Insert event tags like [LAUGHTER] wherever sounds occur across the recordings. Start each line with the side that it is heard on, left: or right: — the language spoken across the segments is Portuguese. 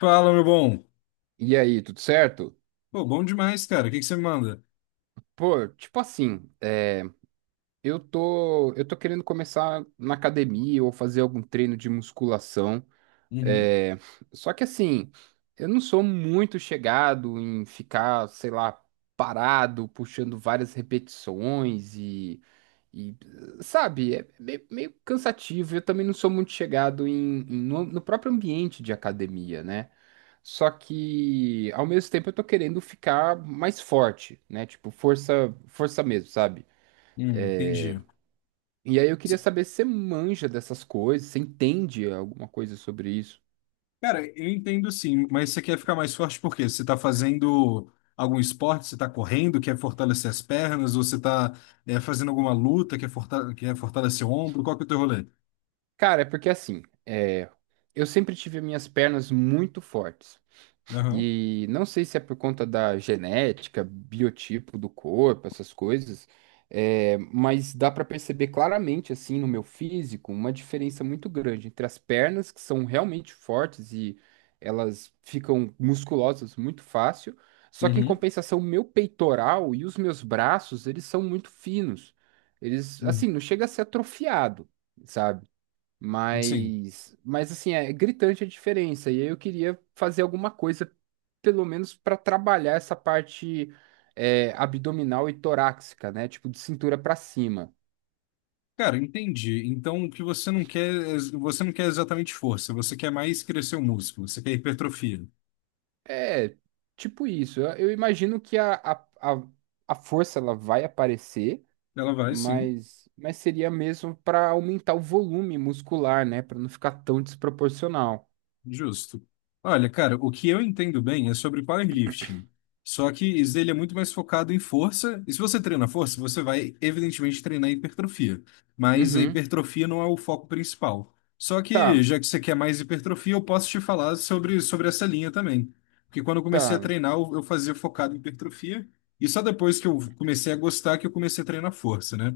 left: Fala, meu bom.
right: E aí, tudo certo?
left: Pô, bom demais, cara. O que que você me manda?
right: Pô, tipo assim, eu tô querendo começar na academia ou fazer algum treino de musculação.
left: Uhum.
right: é, Só que assim, eu não sou muito chegado em ficar, sei lá, parado, puxando várias repetições e, sabe, é meio cansativo. Eu também não sou muito chegado no próprio ambiente de academia, né? Só que ao mesmo tempo eu tô querendo ficar mais forte, né? Tipo, força mesmo, sabe?
left: Entendi.
right: E aí eu queria
left: Cê-
right: saber se você manja dessas coisas, você entende alguma coisa sobre isso?
left: Cara, eu entendo sim, mas você quer ficar mais forte por quê? Você tá fazendo algum esporte? Você tá correndo, quer fortalecer as pernas? Ou você tá fazendo alguma luta, quer, quer fortalecer o ombro? Qual que é o teu rolê?
right: Cara, é porque assim, é, eu sempre tive minhas pernas muito fortes.
left: Aham.
right: E não sei se é por conta da genética, biotipo do corpo, essas coisas, é, mas dá para perceber claramente, assim, no meu físico, uma diferença muito grande entre as pernas, que são realmente fortes e elas ficam musculosas muito fácil, só que em
left: Uhum.
right: compensação, meu peitoral e os meus braços, eles são muito finos. Eles,
left: Uhum.
right: assim, não chega a ser atrofiado, sabe?
left: Sim.
right: Mas assim, é gritante a diferença. E aí eu queria fazer alguma coisa, pelo menos para trabalhar essa parte abdominal e torácica, né? Tipo, de cintura para cima.
left: Cara, entendi. Então, o que você não quer, você não quer exatamente força, você quer mais crescer o músculo, você quer hipertrofia.
right: É, tipo isso. Eu imagino que a, a força ela vai aparecer,
left: Ela vai, sim.
right: mas seria mesmo para aumentar o volume muscular, né? Para não ficar tão desproporcional.
left: Justo. Olha, cara, o que eu entendo bem é sobre powerlifting. Só que isso ele é muito mais focado em força. E se você treina força, você vai, evidentemente, treinar hipertrofia. Mas a
right: Uhum.
left: hipertrofia não é o foco principal. Só
right: Tá,
left: que, já que você quer mais hipertrofia, eu posso te falar sobre essa linha também. Porque quando eu comecei a
right: tá.
left: treinar, eu fazia focado em hipertrofia. E só depois que eu comecei a gostar que eu comecei a treinar força, né?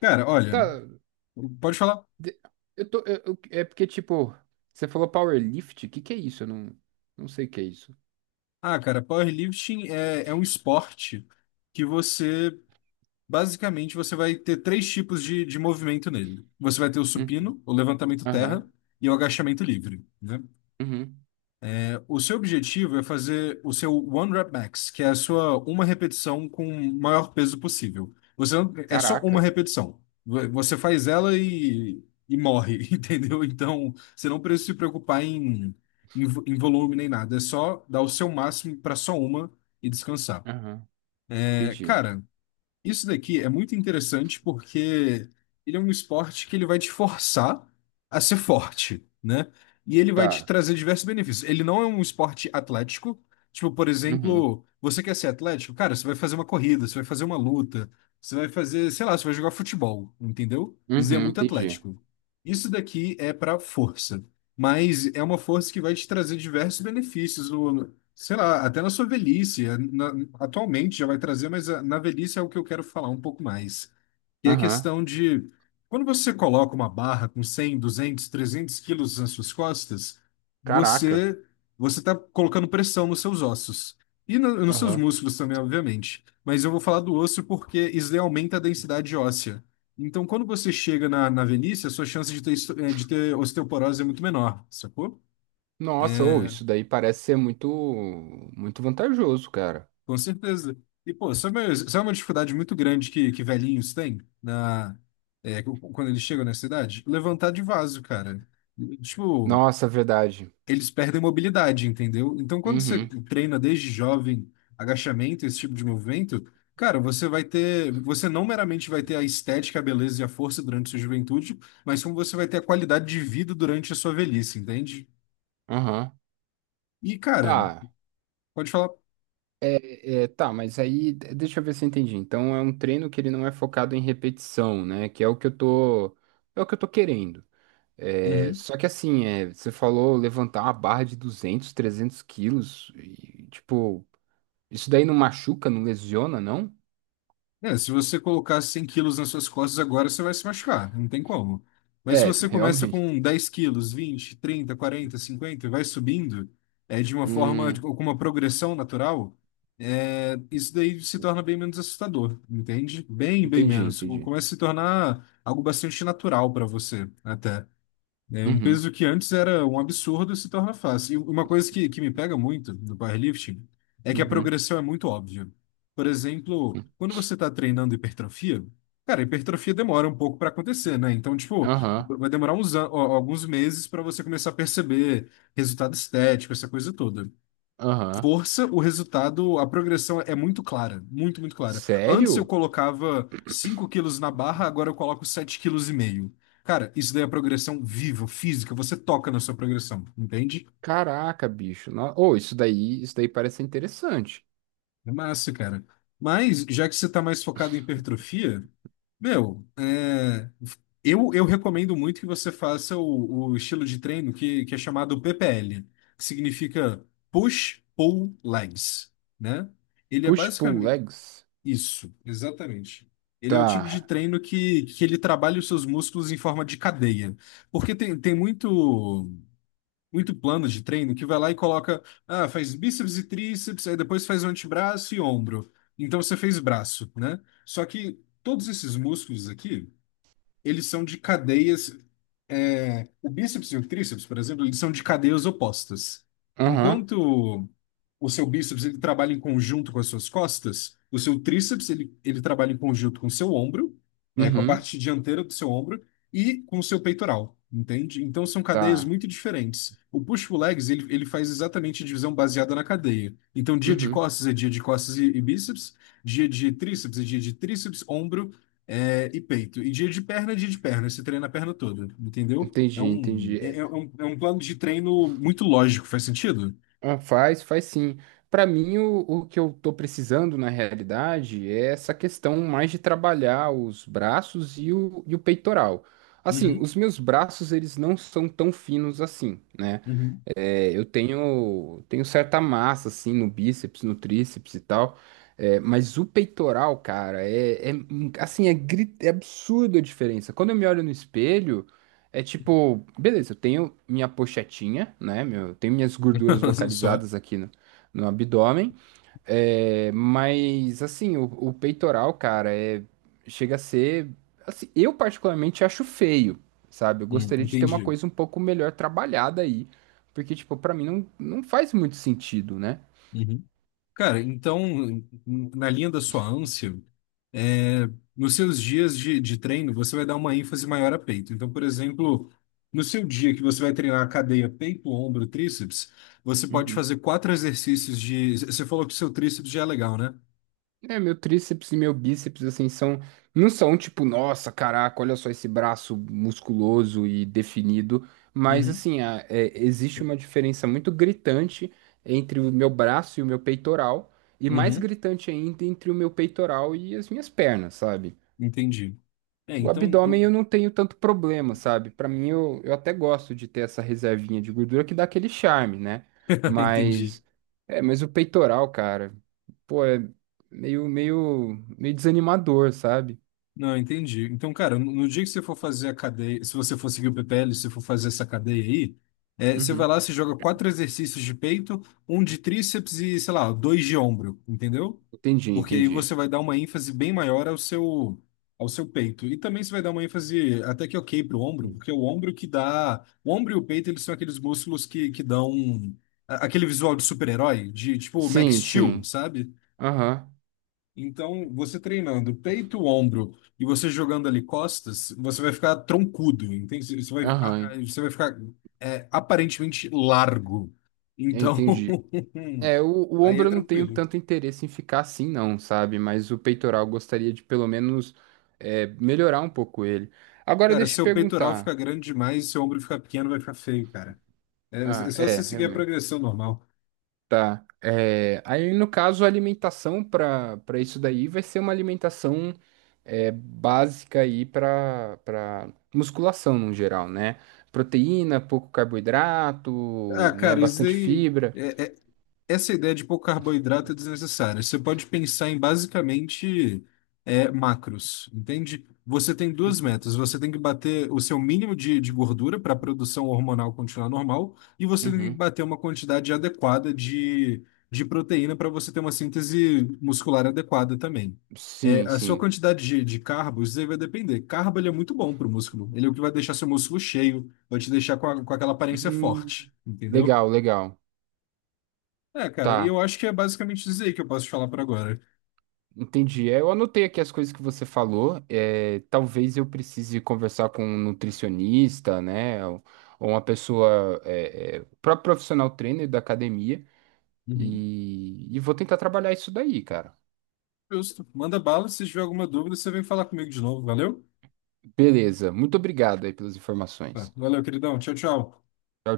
left: Cara, olha,
right: Tá.
left: pode falar.
right: De- Eu tô, é porque, tipo, você falou powerlift? O que que é isso? Eu não, não sei o que é isso.
left: Ah, cara, powerlifting é um esporte que você basicamente, você vai ter três tipos de movimento nele. Você vai ter o
right: Uhum.
left: supino, o levantamento
right: Aham.
left: terra e o agachamento livre, né?
right: Uhum.
left: O seu objetivo é fazer o seu one rep max, que é a sua uma repetição com o maior peso possível. Você não- É só uma
right: Caraca.
left: repetição. Você faz ela e morre, [LAUGHS] entendeu? Então, você não precisa se preocupar em volume nem nada. É só dar o seu máximo para só uma e descansar.
right: Aham.
left: É,
right: Entendi.
left: cara. Isso daqui é muito interessante porque ele é um esporte que ele vai te forçar a ser forte, né? E ele vai te
right: Tá.
left: trazer diversos benefícios. Ele não é um esporte atlético. Tipo, por
right: Uhum.
left: exemplo, você quer ser atlético? Cara, você vai fazer uma corrida, você vai fazer uma luta, você vai fazer, sei lá, você vai jogar futebol, entendeu? Isso é
right: Uhum.
left: muito
right: Entendi.
left: atlético. Isso daqui é para força, mas é uma força que vai te trazer diversos benefícios, sei lá, até na sua velhice, atualmente já vai trazer, mas ah, na velhice é o que eu quero falar um pouco mais. E a
right: Aham.
left: questão de quando você coloca uma barra com 100, 200, 300 quilos nas suas costas,
right: Caraca.
left: você você está colocando pressão nos seus ossos e nos seus
right: Aham.
left: músculos também, obviamente. Mas eu vou falar do osso porque isso daí aumenta a densidade óssea. Então, quando você chega na, na velhice, a sua chance de ter, de ter osteoporose é muito menor, sacou?
right: Nossa, ou isso daí parece ser muito vantajoso, cara.
left: Com certeza. E, pô, isso é uma dificuldade muito grande que velhinhos têm na, quando eles chegam na cidade. Levantar de vaso, cara. Tipo,
right: Nossa, é verdade.
left: eles perdem mobilidade, entendeu? Então, quando você
right: Uhum.
left: treina desde jovem agachamento, esse tipo de movimento, cara, você vai ter. Você não meramente vai ter a estética, a beleza e a força durante a sua juventude, mas como você vai ter a qualidade de vida durante a sua velhice, entende?
right: Aham.
left: E, cara,
right: Tá.
left: pode falar.
right: Tá, mas aí deixa eu ver se eu entendi. Então é um treino que ele não é focado em repetição, né? Que é o que eu tô, é o que eu tô querendo. É,
left: Uhum.
right: só que assim, é, você falou levantar uma barra de duzentos trezentos quilos e tipo, isso daí não machuca, não lesiona, não?
left: É, se você colocar 100 quilos nas suas costas agora, você vai se machucar, não tem como. Mas se
right: É, [LAUGHS]
left: você começa
right: realmente.
left: com 10 quilos, 20, 30, 40, 50 e vai subindo, é, de uma forma,
right: Hum,
left: com uma progressão natural, é, isso daí se torna bem menos assustador, entende? Bem, bem menos.
right: entendi.
left: Começa a se tornar algo bastante natural para você, até. É, um
right: Uhum,
left: peso que antes era um absurdo se torna fácil. E uma coisa que me pega muito no powerlifting é que a
right: uhum.
left: progressão é muito óbvia. Por exemplo,
right: hum.
left: quando você está treinando hipertrofia, cara, a hipertrofia demora um pouco para acontecer, né? Então, tipo,
right: Aham,
left: vai demorar uns, ó, alguns meses para você começar a perceber resultado estético, essa coisa toda,
right: aham.
left: força, o resultado, a progressão é muito clara, muito, muito clara. Antes eu
right: Sério?
left: colocava 5 quilos na barra, agora eu coloco sete quilos e meio. Cara, isso daí é progressão viva, física, você toca na sua progressão, entende?
right: Caraca, bicho. Ô, isso daí parece interessante.
left: É massa, cara. Mas, já que você tá mais focado em hipertrofia, meu, é, eu recomendo muito que você faça o estilo de treino que é chamado PPL, que significa Push Pull Legs, né? Ele é
right: Push-pull
left: basicamente,
right: legs.
left: isso, exatamente. Ele é o tipo de
right: Tá.
left: treino que ele trabalha os seus músculos em forma de cadeia. Porque muito plano de treino que vai lá e coloca, ah, faz bíceps e tríceps, aí depois faz o antebraço e ombro. Então você fez braço, né? Só que todos esses músculos aqui eles são de cadeias. É, o bíceps e o tríceps, por exemplo, eles são de cadeias opostas.
right: Aham.
left: Enquanto o seu bíceps ele trabalha em conjunto com as suas costas, o seu tríceps ele trabalha em conjunto com o seu ombro, é, com a
right: Uhum.
left: parte dianteira do seu ombro e com o seu peitoral, entende? Então são cadeias
right: Tá.
left: muito diferentes. O push-pull-legs ele faz exatamente divisão baseada na cadeia. Então dia de
right: Uhum.
left: costas é dia de costas e bíceps, dia de tríceps é dia de tríceps, ombro, é, e peito. E dia de perna é dia de perna. Você treina a perna toda, entendeu?
right: Entendi. É,
left: É um plano de treino muito lógico, faz sentido?
right: ah, faz sim. Pra mim, o que eu tô precisando na realidade é essa questão mais de trabalhar os braços e o peitoral. Assim,
left: Uhum,
right: os meus braços, eles não são tão finos assim, né?
left: uhum.
right: É, tenho certa massa, assim, no bíceps, no tríceps e tal. É, mas o peitoral, cara, assim, é absurda a diferença. Quando eu me olho no espelho, é tipo, beleza, eu tenho minha pochetinha, né? Meu, eu tenho minhas gorduras
left: [LAUGHS] Só.
right: localizadas aqui no abdômen. É, mas assim, o peitoral, cara, é, chega a ser. Assim, eu particularmente acho feio, sabe? Eu
left: Uhum,
right: gostaria de ter uma
left: entendi.
right: coisa um pouco melhor trabalhada aí. Porque, tipo, pra mim não faz muito sentido, né?
left: Uhum. Cara, então, na linha da sua ânsia, é, nos seus dias de treino, você vai dar uma ênfase maior a peito. Então, por exemplo, no seu dia que você vai treinar a cadeia peito, ombro, tríceps, você pode
right: Uhum.
left: fazer quatro exercícios de. Você falou que o seu tríceps já é legal, né?
right: É, meu tríceps e meu bíceps, assim, são, não são tipo, nossa, caraca, olha só esse braço musculoso e definido, mas
left: Uhum.
right: assim, é, existe uma diferença muito gritante entre o meu braço e o meu peitoral, e mais
left: Uhum.
right: gritante ainda entre o meu peitoral e as minhas pernas, sabe?
left: Entendi. É,
right: O
left: então. [LAUGHS]
right: abdômen eu não tenho tanto problema, sabe? Pra mim, eu até gosto de ter essa reservinha de gordura que dá aquele charme, né?
left: Entendi.
right: Mas, é, mas o peitoral, cara, pô, é meio desanimador, sabe?
left: Não, entendi. Então, cara, no no dia que você for fazer a cadeia, se você for seguir o PPL, se você for fazer essa cadeia aí, é, você vai
right: Uhum.
left: lá, você joga quatro exercícios de peito, um de tríceps e, sei lá, dois de ombro, entendeu? Porque aí
right: Entendi.
left: você vai dar uma ênfase bem maior ao seu peito. E também você vai dar uma ênfase até que ok pro ombro, porque é o ombro que dá. O ombro e o peito, eles são aqueles músculos que dão aquele visual de super-herói, de tipo Max
right: Sim,
left: Steel,
right: sim.
left: sabe?
right: Aham,
left: Então, você treinando peito, ombro e você jogando ali costas, você vai ficar troncudo, entende?
right: aham,
left: Você vai ficar é, aparentemente largo. Então,
right: entendi.
left: [LAUGHS]
right: É, o
left: aí é
right: ombro eu não tenho
left: tranquilo.
right: tanto interesse em ficar assim, não, sabe? Mas o peitoral eu gostaria de pelo menos é, melhorar um pouco ele. Agora
left: Cara,
right: deixa eu te
left: seu peitoral fica
right: perguntar.
left: grande demais, seu ombro fica pequeno, vai ficar feio, cara. É
right: Ah,
left: só
right: é,
left: você seguir a
right: realmente.
left: progressão normal.
right: Tá. É, aí, no caso, a alimentação para isso daí vai ser uma alimentação é, básica aí para musculação no geral, né? Proteína, pouco
left: Ah,
right: carboidrato, né?
left: cara, isso
right: Bastante
left: daí.
right: fibra.
left: é, é, essa ideia de pouco carboidrato é desnecessária. Você pode pensar em basicamente é, macros, entende? Você tem duas
right: Uhum,
left: metas. Você tem que bater o seu mínimo de gordura para a produção hormonal continuar normal, e você tem que
right: uhum.
left: bater uma quantidade adequada de proteína para você ter uma síntese muscular adequada também. É,
right: Sim,
left: a sua
right: sim.
left: quantidade de carbo, isso aí vai depender. Carbo, ele é muito bom para o músculo. Ele é o que vai deixar seu músculo cheio, vai te deixar com, com aquela aparência
right: Hum,
left: forte, entendeu?
right: legal.
left: É, cara, e
right: Tá.
left: eu acho que é basicamente isso aí que eu posso te falar por agora.
right: Entendi. É, eu anotei aqui as coisas que você falou. É, talvez eu precise conversar com um nutricionista, né? Ou, uma pessoa, o próprio profissional trainer da academia.
left: Uhum.
right: E vou tentar trabalhar isso daí, cara.
left: Justo. Manda bala, se tiver alguma dúvida, você vem falar comigo de novo, valeu?
right: Beleza. Muito obrigado aí pelas
left: Tá,
right: informações.
left: valeu, queridão. Tchau, tchau.
right: Tchau,